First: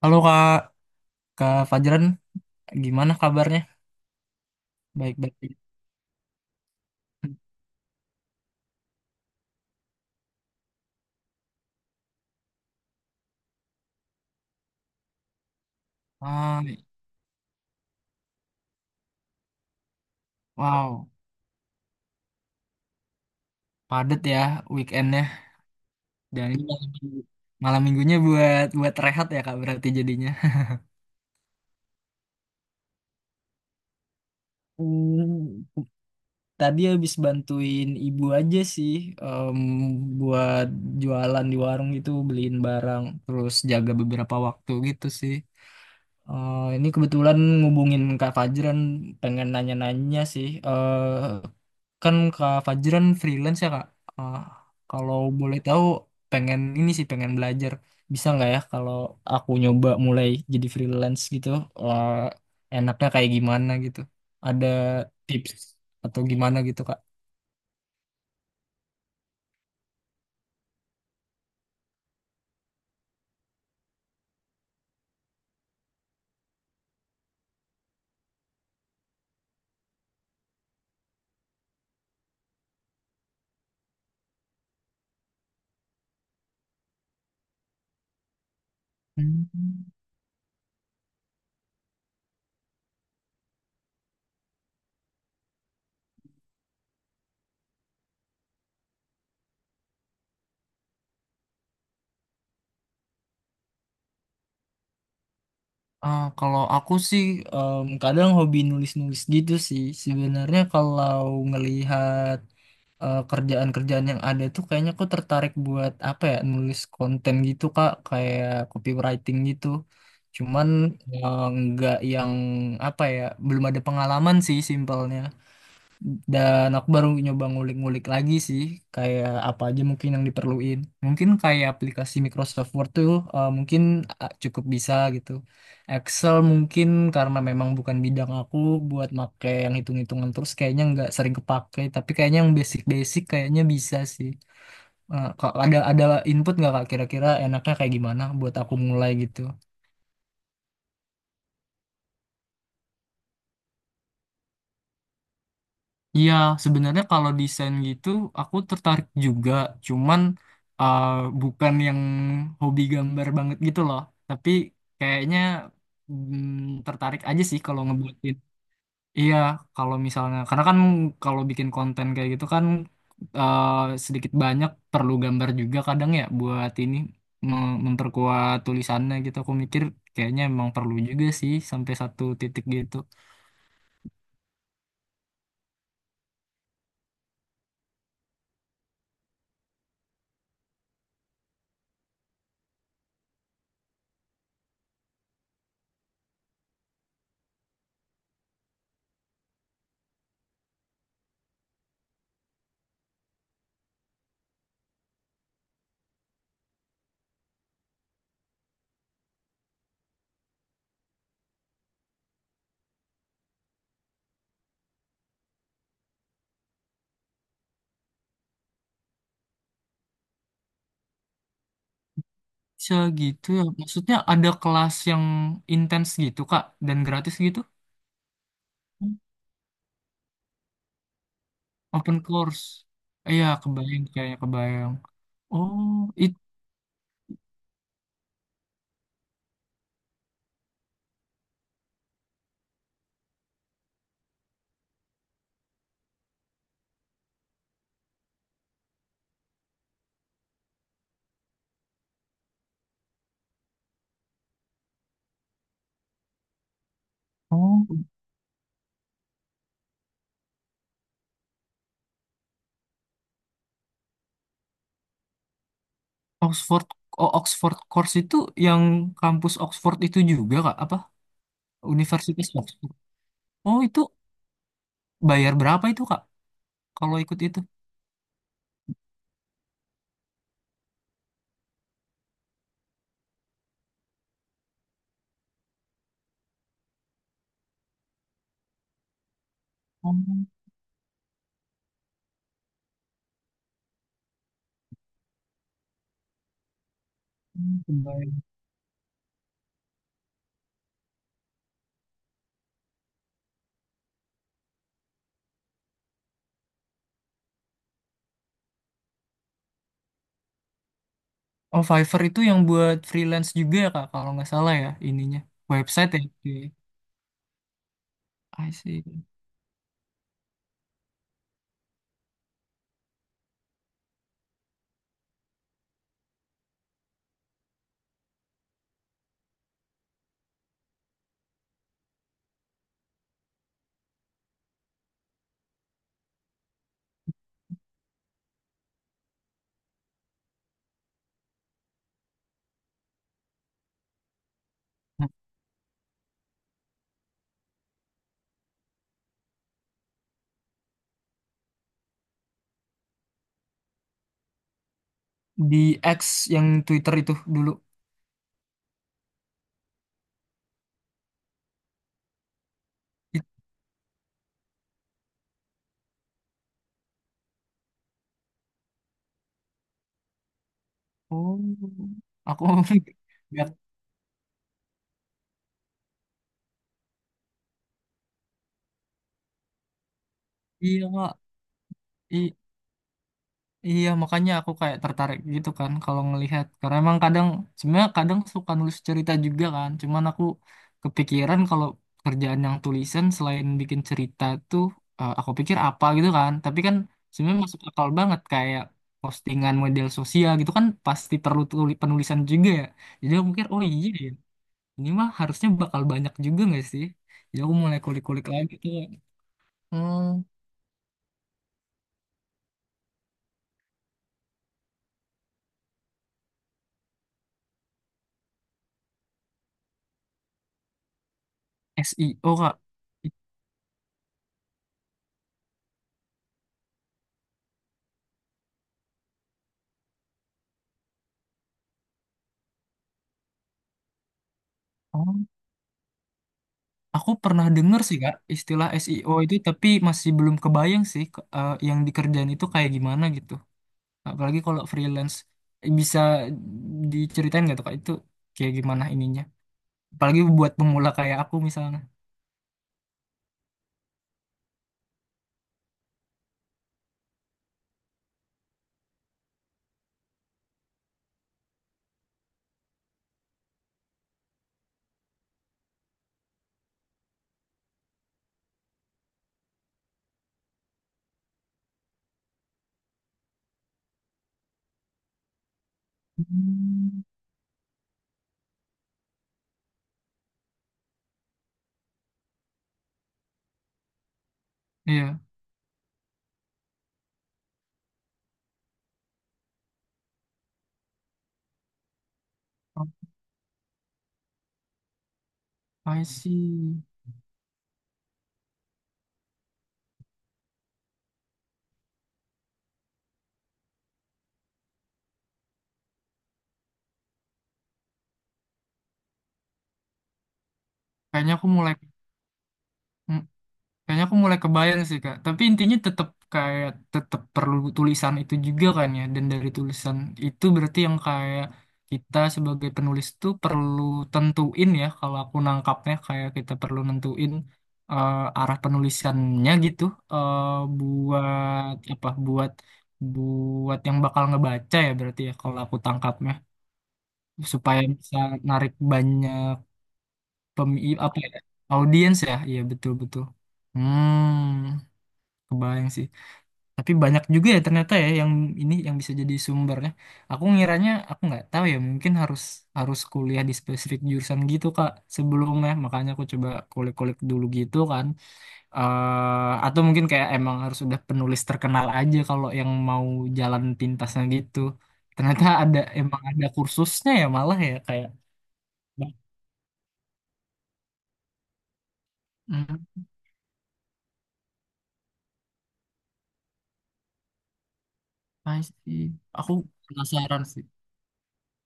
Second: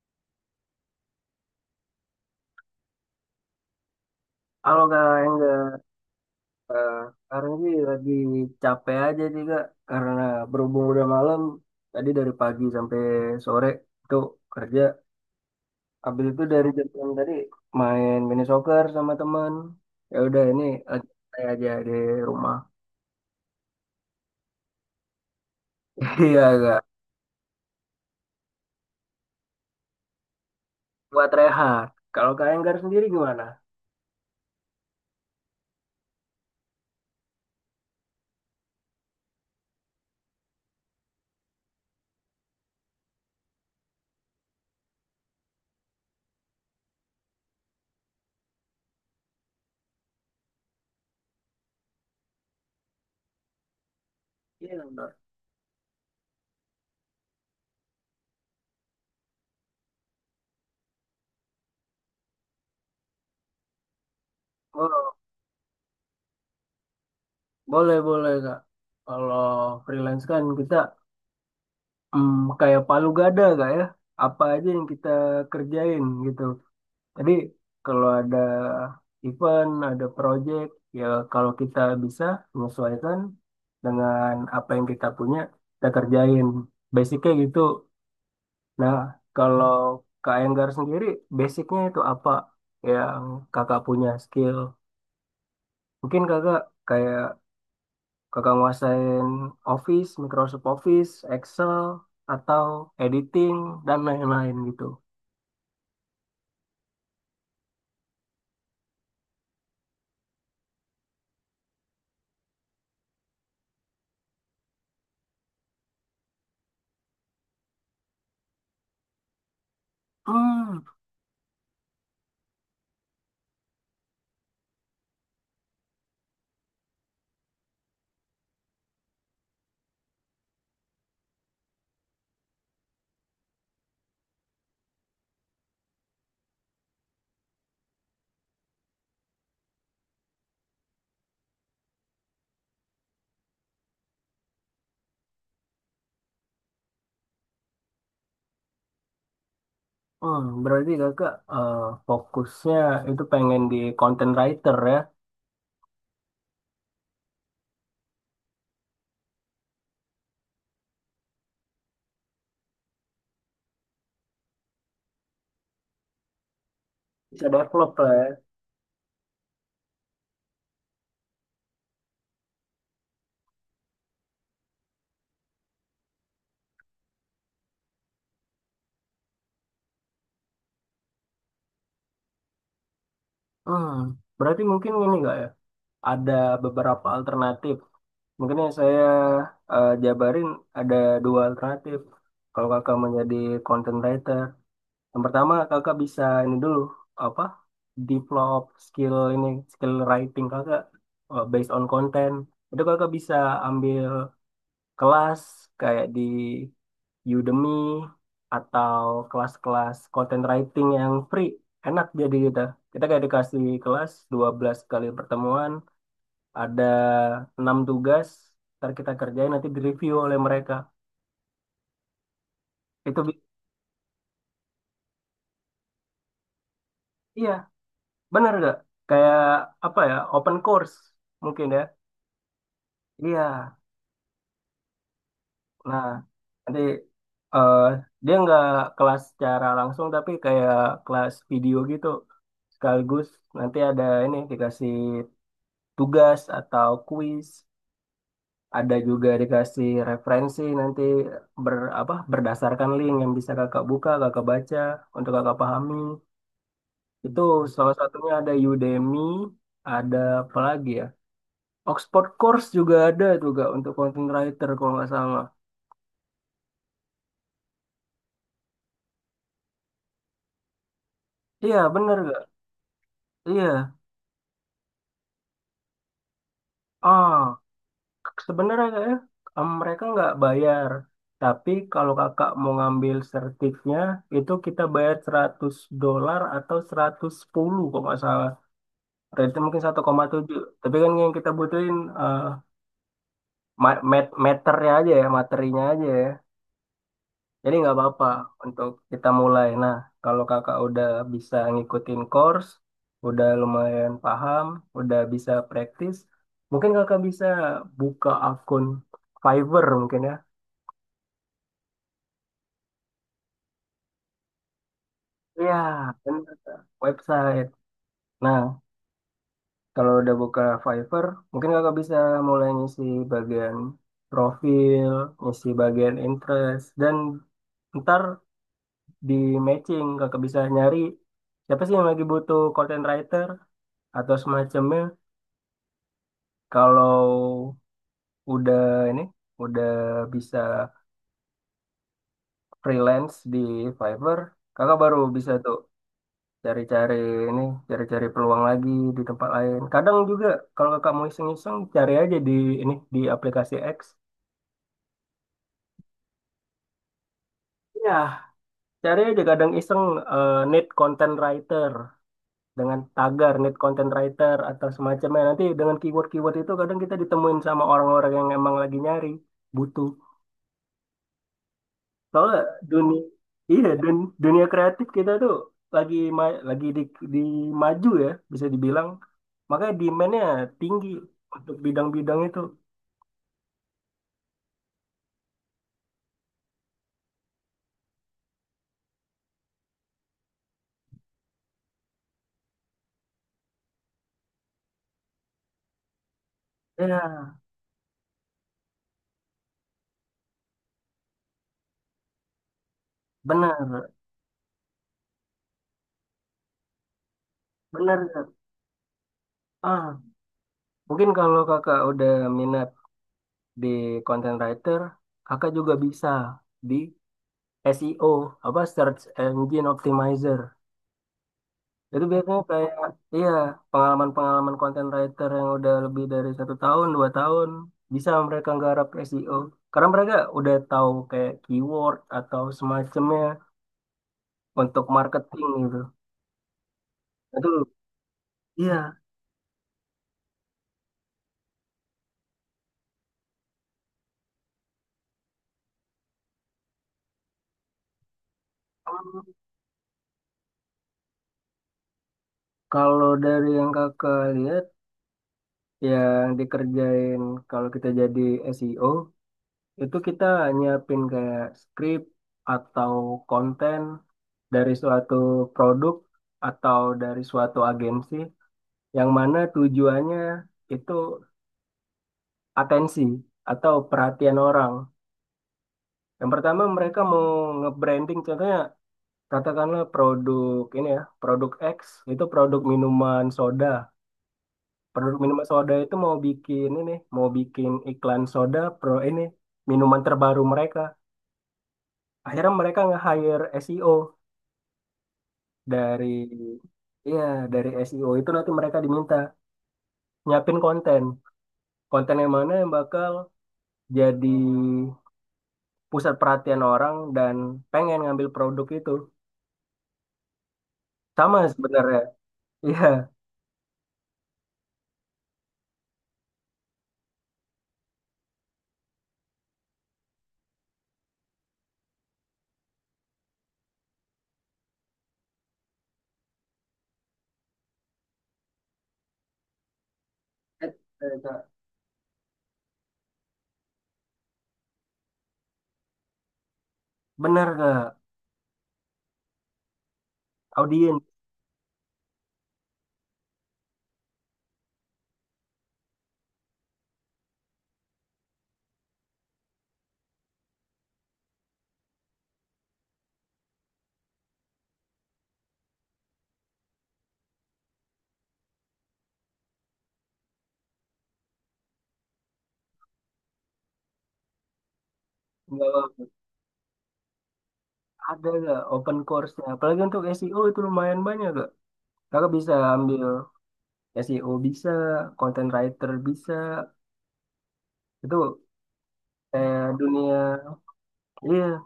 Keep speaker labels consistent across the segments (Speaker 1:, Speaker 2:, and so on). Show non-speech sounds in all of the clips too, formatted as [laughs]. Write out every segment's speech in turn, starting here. Speaker 1: Halo Kak, Kak Fajran, gimana kabarnya?
Speaker 2: Kalau nggak yang
Speaker 1: Baik-baik aja.
Speaker 2: nggak, sekarang sih lagi capek aja sih kak, karena berhubung udah malam, tadi dari pagi sampai sore itu kerja. Habis itu
Speaker 1: Ah,
Speaker 2: dari jam 6 tadi main mini soccer sama teman. Ya udah ini lagi
Speaker 1: wow,
Speaker 2: santai aja di rumah.
Speaker 1: padat ya weekendnya.
Speaker 2: [laughs] Iya
Speaker 1: Dan ini
Speaker 2: kak,
Speaker 1: malam, malam minggunya buat buat rehat ya Kak berarti jadinya.
Speaker 2: buat rehat. Kalau kak Enggar sendiri gimana?
Speaker 1: Hmm, Tadi habis bantuin ibu aja sih, em, buat jualan di warung gitu, beliin barang, terus jaga beberapa waktu gitu sih. Ini kebetulan ngubungin Kak Fajran, pengen nanya-nanya sih. Kan Kak Fajran freelance ya Kak. Ah,
Speaker 2: Iya Kak Enggar.
Speaker 1: kalau boleh tahu, pengen ini sih, pengen belajar. Bisa nggak ya kalau aku nyoba mulai jadi freelance gitu? Ah, enaknya kayak gimana gitu? Ada
Speaker 2: Oh,
Speaker 1: tips atau gimana gitu Kak?
Speaker 2: boleh boleh kak. Kalau freelance kan kita kayak palu gada kak ya. Apa aja yang kita kerjain gitu. Jadi kalau ada event, ada project, ya kalau kita bisa menyesuaikan dengan apa yang kita punya, kita kerjain. Basicnya gitu. Nah, kalau
Speaker 1: Hmm.
Speaker 2: Kak Enggar sendiri, basicnya itu apa yang kakak punya skill? Mungkin kakak kayak kakak nguasain Office, Microsoft Office, Excel, atau editing, dan lain-lain gitu.
Speaker 1: Ah, kalau aku sih, kadang hobi nulis-nulis gitu sih. Sebenarnya kalau ngelihat kerjaan-kerjaan yang ada tuh kayaknya aku tertarik buat apa ya, nulis konten gitu Kak, kayak copywriting gitu, cuman
Speaker 2: Hmm,
Speaker 1: nggak yang apa ya, belum ada pengalaman sih simpelnya, dan aku baru nyoba ngulik-ngulik lagi sih, kayak apa aja mungkin yang diperluin. Mungkin kayak aplikasi Microsoft Word tuh mungkin cukup bisa gitu. Excel mungkin karena memang bukan bidang aku buat make yang hitung-hitungan, terus kayaknya nggak sering kepake. Tapi kayaknya yang basic-basic kayaknya bisa sih. Eh, kok ada input nggak kak, kira-kira enaknya kayak gimana buat aku mulai gitu?
Speaker 2: Berarti kakak fokusnya itu pengen di content writer ya,
Speaker 1: Iya, sebenarnya kalau desain gitu aku tertarik juga, cuman uh, bukan yang hobi gambar banget gitu loh. Tapi kayaknya tertarik aja
Speaker 2: bisa
Speaker 1: sih kalau
Speaker 2: develop lah ya.
Speaker 1: ngebuatin. Iya, kalau misalnya karena kan kalau bikin konten kayak gitu kan, uh, sedikit banyak perlu gambar juga kadang ya, buat ini memperkuat tulisannya gitu. Aku mikir kayaknya emang perlu juga sih sampai satu titik gitu.
Speaker 2: Hmm, berarti mungkin ini nggak ya, ada beberapa alternatif. Mungkin yang saya jabarin ada dua alternatif. Kalau kakak menjadi content writer, yang pertama kakak bisa ini dulu apa, develop skill ini skill writing kakak based on content. Itu kakak bisa ambil kelas kayak di Udemy atau kelas-kelas content writing yang free. Enak jadi kita. Kita kayak dikasih kelas 12 kali pertemuan, ada 6 tugas, ntar kita kerjain nanti direview oleh mereka.
Speaker 1: Bisa
Speaker 2: Itu bi-
Speaker 1: gitu ya. Maksudnya ada kelas yang intens gitu, Kak, dan gratis
Speaker 2: iya,
Speaker 1: gitu?
Speaker 2: benar nggak? Kayak apa ya, open course mungkin ya.
Speaker 1: Open course. Iya,
Speaker 2: Iya.
Speaker 1: kebayang kayaknya kebayang. Oh,
Speaker 2: Nah,
Speaker 1: itu,
Speaker 2: nanti eh, dia nggak kelas secara langsung tapi kayak kelas video gitu. Sekaligus nanti ada ini dikasih tugas atau kuis, ada juga dikasih referensi nanti ber berdasarkan link yang bisa kakak buka, kakak baca untuk kakak pahami. Itu salah
Speaker 1: oh,
Speaker 2: satunya ada Udemy, ada apa lagi ya? Oxford Course juga ada juga untuk content writer kalau nggak salah.
Speaker 1: Oxford, oh, Oxford course itu yang kampus Oxford itu juga, Kak, apa?
Speaker 2: Iya, bener nggak?
Speaker 1: Universitas Oxford. Oh,
Speaker 2: Iya.
Speaker 1: itu bayar berapa itu, Kak? Kalau ikut itu?
Speaker 2: Ah. Sebenarnya kayaknya, mereka nggak bayar. Tapi kalau kakak mau ngambil sertifnya, itu kita bayar $100 atau 110 kalau nggak salah. Rate mungkin satu koma
Speaker 1: Oh,
Speaker 2: tujuh. Tapi kan yang kita butuhin eh, materinya aja ya. Jadi nggak apa-apa
Speaker 1: kebayang.
Speaker 2: untuk kita mulai. Nah, kalau kakak udah bisa ngikutin course, udah lumayan paham, udah bisa praktis, mungkin kakak bisa buka akun Fiverr mungkin ya.
Speaker 1: Oh, Fiverr itu yang buat freelance juga ya, Kak, kalau nggak salah ya ininya.
Speaker 2: Iya,
Speaker 1: Website ya. Oke.
Speaker 2: benar Kak, website. Nah,
Speaker 1: I see.
Speaker 2: kalau udah buka Fiverr, mungkin kakak bisa mulai ngisi bagian profil, ngisi bagian interest, dan ntar di matching kakak bisa nyari siapa sih yang lagi butuh content writer atau semacamnya. Kalau udah ini, udah bisa freelance di Fiverr, kakak baru
Speaker 1: Nah,
Speaker 2: bisa tuh cari-cari ini cari-cari peluang lagi di tempat lain kadang juga kalau kakak mau iseng-iseng cari aja di di aplikasi X,
Speaker 1: di X, yang Twitter itu dulu.
Speaker 2: ya cari aja kadang iseng need content writer dengan
Speaker 1: It-
Speaker 2: tagar need content writer atau semacamnya nanti dengan keyword-keyword itu kadang kita ditemuin sama orang-orang yang emang lagi nyari butuh.
Speaker 1: Oh,
Speaker 2: Soalnya
Speaker 1: aku [laughs]
Speaker 2: dunia,
Speaker 1: nggak,
Speaker 2: iya, dunia kreatif kita tuh lagi lagi di maju ya bisa dibilang makanya demand-nya
Speaker 1: iya
Speaker 2: tinggi
Speaker 1: kak.
Speaker 2: untuk bidang-bidang
Speaker 1: I-
Speaker 2: itu.
Speaker 1: iya, makanya aku kayak tertarik gitu kan kalau ngelihat, karena emang kadang sebenarnya kadang suka nulis cerita juga kan. Cuman aku kepikiran kalau kerjaan yang tulisan selain bikin cerita tuh, aku pikir apa gitu kan. Tapi kan
Speaker 2: Iya,
Speaker 1: sebenarnya masuk akal banget kayak postingan model sosial gitu kan pasti perlu penulisan juga ya. Jadi aku mikir, oh iya
Speaker 2: benar,
Speaker 1: ya. Ini mah harusnya bakal banyak juga nggak sih? Jadi aku mulai kulik-kulik
Speaker 2: benar.
Speaker 1: lagi tuh.
Speaker 2: Ah,
Speaker 1: Hmm,
Speaker 2: mungkin kalau kakak udah minat di content writer, kakak juga bisa di SEO, apa Search Engine Optimizer. Itu
Speaker 1: SEO
Speaker 2: biasanya
Speaker 1: Kak.
Speaker 2: kayak, iya, pengalaman-pengalaman content writer yang udah lebih dari 1 tahun, 2 tahun, bisa mereka nggarap SEO. Karena mereka udah tahu kayak keyword atau semacamnya untuk
Speaker 1: Oh,
Speaker 2: marketing gitu.
Speaker 1: aku pernah
Speaker 2: Itu,
Speaker 1: dengar sih Kak istilah
Speaker 2: iya.
Speaker 1: SEO itu, tapi masih belum kebayang sih yang dikerjain itu kayak gimana gitu. Apalagi kalau freelance. Eh, bisa diceritain nggak tuh Kak, itu kayak gimana ininya? Apalagi buat pemula kayak aku misalnya.
Speaker 2: Kalau dari yang kakak lihat, yang dikerjain kalau kita jadi SEO itu kita nyiapin kayak script atau konten dari suatu produk atau dari suatu agensi yang mana tujuannya itu atensi atau perhatian orang. Yang pertama mereka
Speaker 1: Hmm.
Speaker 2: mau nge-branding contohnya katakanlah produk ini ya, produk X itu produk minuman soda. Produk
Speaker 1: Iya.
Speaker 2: minuman soda itu mau bikin ini, mau bikin iklan soda pro ini minuman terbaru mereka. Akhirnya mereka
Speaker 1: Oh,
Speaker 2: nge-hire SEO,
Speaker 1: I
Speaker 2: dari
Speaker 1: see.
Speaker 2: iya, dari SEO itu nanti mereka diminta nyiapin konten. Konten yang mana yang bakal jadi pusat perhatian orang dan pengen ngambil produk itu.
Speaker 1: Kayaknya
Speaker 2: Sama
Speaker 1: aku mulai.
Speaker 2: sebenarnya. [laughs] Iya.
Speaker 1: Hmm. Kayaknya aku mulai kebayang sih Kak. Tapi intinya tetap kayak tetap perlu tulisan itu juga kan ya. Dan dari tulisan itu berarti yang kayak kita sebagai penulis tuh perlu tentuin ya. Kalau aku nangkapnya kayak kita perlu nentuin arah penulisannya gitu. Eh,
Speaker 2: Eh, Kak.
Speaker 1: buat apa? Buat Buat yang bakal ngebaca ya berarti ya kalau aku tangkapnya,
Speaker 2: Benar
Speaker 1: supaya
Speaker 2: gak?
Speaker 1: bisa narik banyak pemi
Speaker 2: Audiens
Speaker 1: apa ya, audiens ya. Iya betul betul. Hmm. Kebayang sih. Tapi banyak juga ya ternyata ya yang ini yang bisa jadi sumbernya. Aku ngiranya aku nggak tahu ya, mungkin harus harus kuliah di spesifik jurusan gitu Kak sebelumnya. Makanya aku coba kulik-kulik dulu gitu kan. Eh, atau mungkin kayak emang harus udah penulis terkenal aja kalau yang mau jalan pintasnya gitu. Ternyata
Speaker 2: nggak
Speaker 1: ada,
Speaker 2: bagus.
Speaker 1: emang ada kursusnya ya malah ya kayak.
Speaker 2: Ada gak open course-nya? Apalagi untuk SEO itu lumayan banyak gak? Kakak bisa
Speaker 1: Hmm,
Speaker 2: ambil SEO bisa, content writer bisa, itu
Speaker 1: pasti. Aku penasaran
Speaker 2: dunia,
Speaker 1: sih.
Speaker 2: iya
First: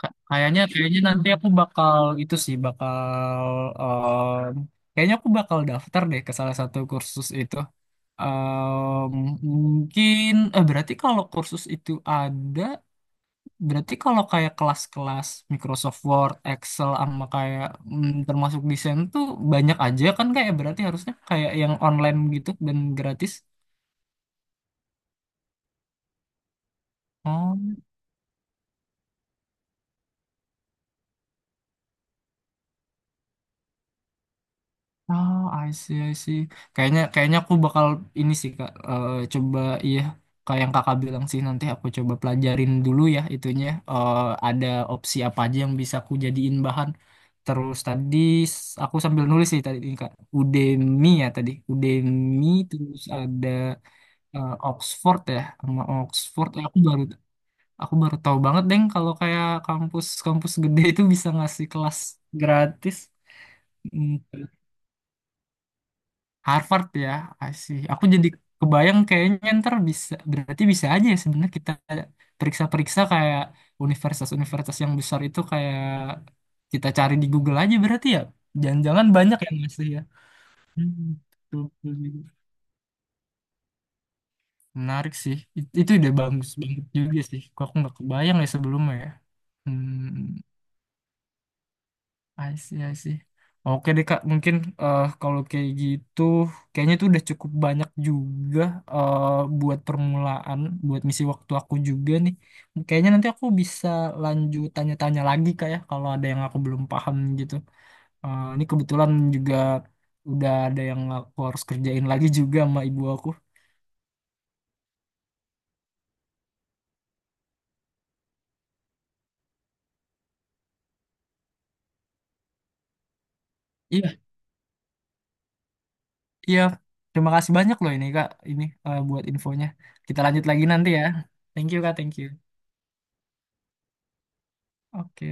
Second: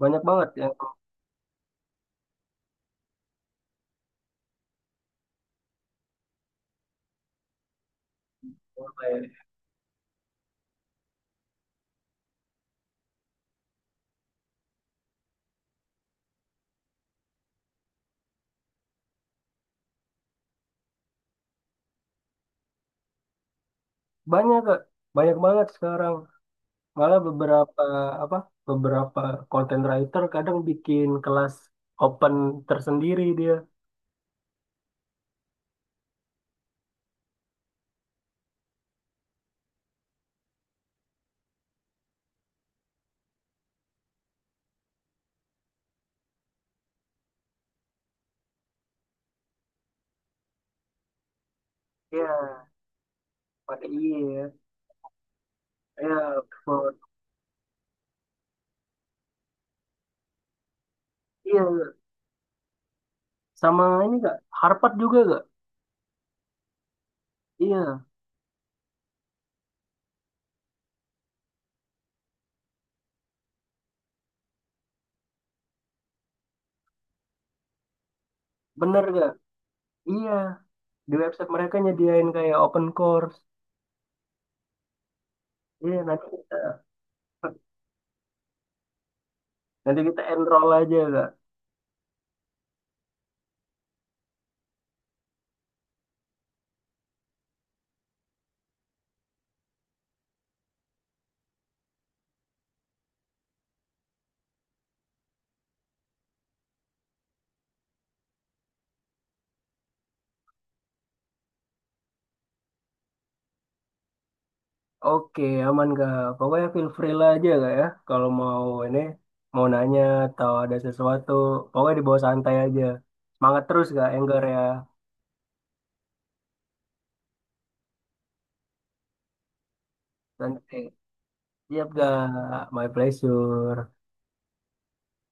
Speaker 2: banyak banget
Speaker 1: Kayaknya,
Speaker 2: yang
Speaker 1: kayaknya nanti aku bakal itu sih bakal, em, kayaknya aku bakal daftar deh ke salah satu kursus itu. Em, Mungkin eh, berarti kalau kursus itu ada, berarti kalau kayak kelas-kelas Microsoft Word, Excel sama kayak termasuk desain tuh banyak aja kan, kayak berarti harusnya kayak yang online gitu dan gratis.
Speaker 2: banyak kak, banyak banget sekarang. Malah
Speaker 1: Oh.
Speaker 2: beberapa apa, beberapa content writer kadang bikin kelas open tersendiri dia.
Speaker 1: Oh, I see, I see. Kayaknya, kayaknya aku bakal ini sih kak. Eh, coba iya, kayak yang kakak bilang sih nanti aku coba pelajarin dulu ya itunya. Eh, ada opsi apa aja yang bisa aku jadiin bahan. Terus tadi, aku sambil nulis sih tadi ini kak. Udemy ya tadi. Udemy,
Speaker 2: Iya,
Speaker 1: terus ada
Speaker 2: pakai iya, ya.
Speaker 1: Oxford ya, sama
Speaker 2: Iya,
Speaker 1: Oxford. Eh,
Speaker 2: Oxford.
Speaker 1: aku baru tahu banget deng kalau kayak kampus-kampus gede itu bisa ngasih
Speaker 2: Iya,
Speaker 1: kelas gratis.
Speaker 2: sama ini kak,
Speaker 1: Hmm.
Speaker 2: Harvard juga kak.
Speaker 1: Harvard ya, I see.
Speaker 2: Iya,
Speaker 1: Aku jadi kebayang kayaknya ntar bisa, berarti bisa aja ya sebenarnya kita periksa-periksa kayak universitas-universitas yang besar itu, kayak kita cari di Google aja berarti ya.
Speaker 2: bener
Speaker 1: Jangan-jangan
Speaker 2: kak.
Speaker 1: banyak yang masih ya.
Speaker 2: Iya,
Speaker 1: Hmm,
Speaker 2: di website
Speaker 1: betul,
Speaker 2: mereka
Speaker 1: betul juga.
Speaker 2: nyediain kayak open course.
Speaker 1: Menarik sih. Itu
Speaker 2: Iya,
Speaker 1: ide
Speaker 2: nanti
Speaker 1: bagus banget juga sih. Kok aku nggak kebayang ya sebelumnya ya.
Speaker 2: nanti kita
Speaker 1: Hmm.
Speaker 2: enroll aja kak.
Speaker 1: I see, I see. Oke deh Kak, mungkin eh, kalau kayak gitu, kayaknya itu udah cukup banyak juga, eh, buat permulaan, buat misi waktu aku juga nih. Kayaknya nanti aku bisa lanjut tanya-tanya lagi Kak ya, kalau ada yang aku belum paham gitu. Eh, ini kebetulan juga udah ada yang aku harus kerjain lagi juga sama ibu aku.
Speaker 2: Oke, aman Kak. Pokoknya feel free lah aja Kak ya. Kalau mau ini, mau nanya atau ada sesuatu, pokoknya dibawa santai aja. Semangat terus Kak,
Speaker 1: Iya,
Speaker 2: Enggar ya.
Speaker 1: iya. Terima kasih banyak loh ini Kak, ini eh, buat infonya. Kita lanjut lagi
Speaker 2: Santai,
Speaker 1: nanti ya. Thank you
Speaker 2: siap
Speaker 1: Kak, thank you.
Speaker 2: Kak, my pleasure.
Speaker 1: Oke.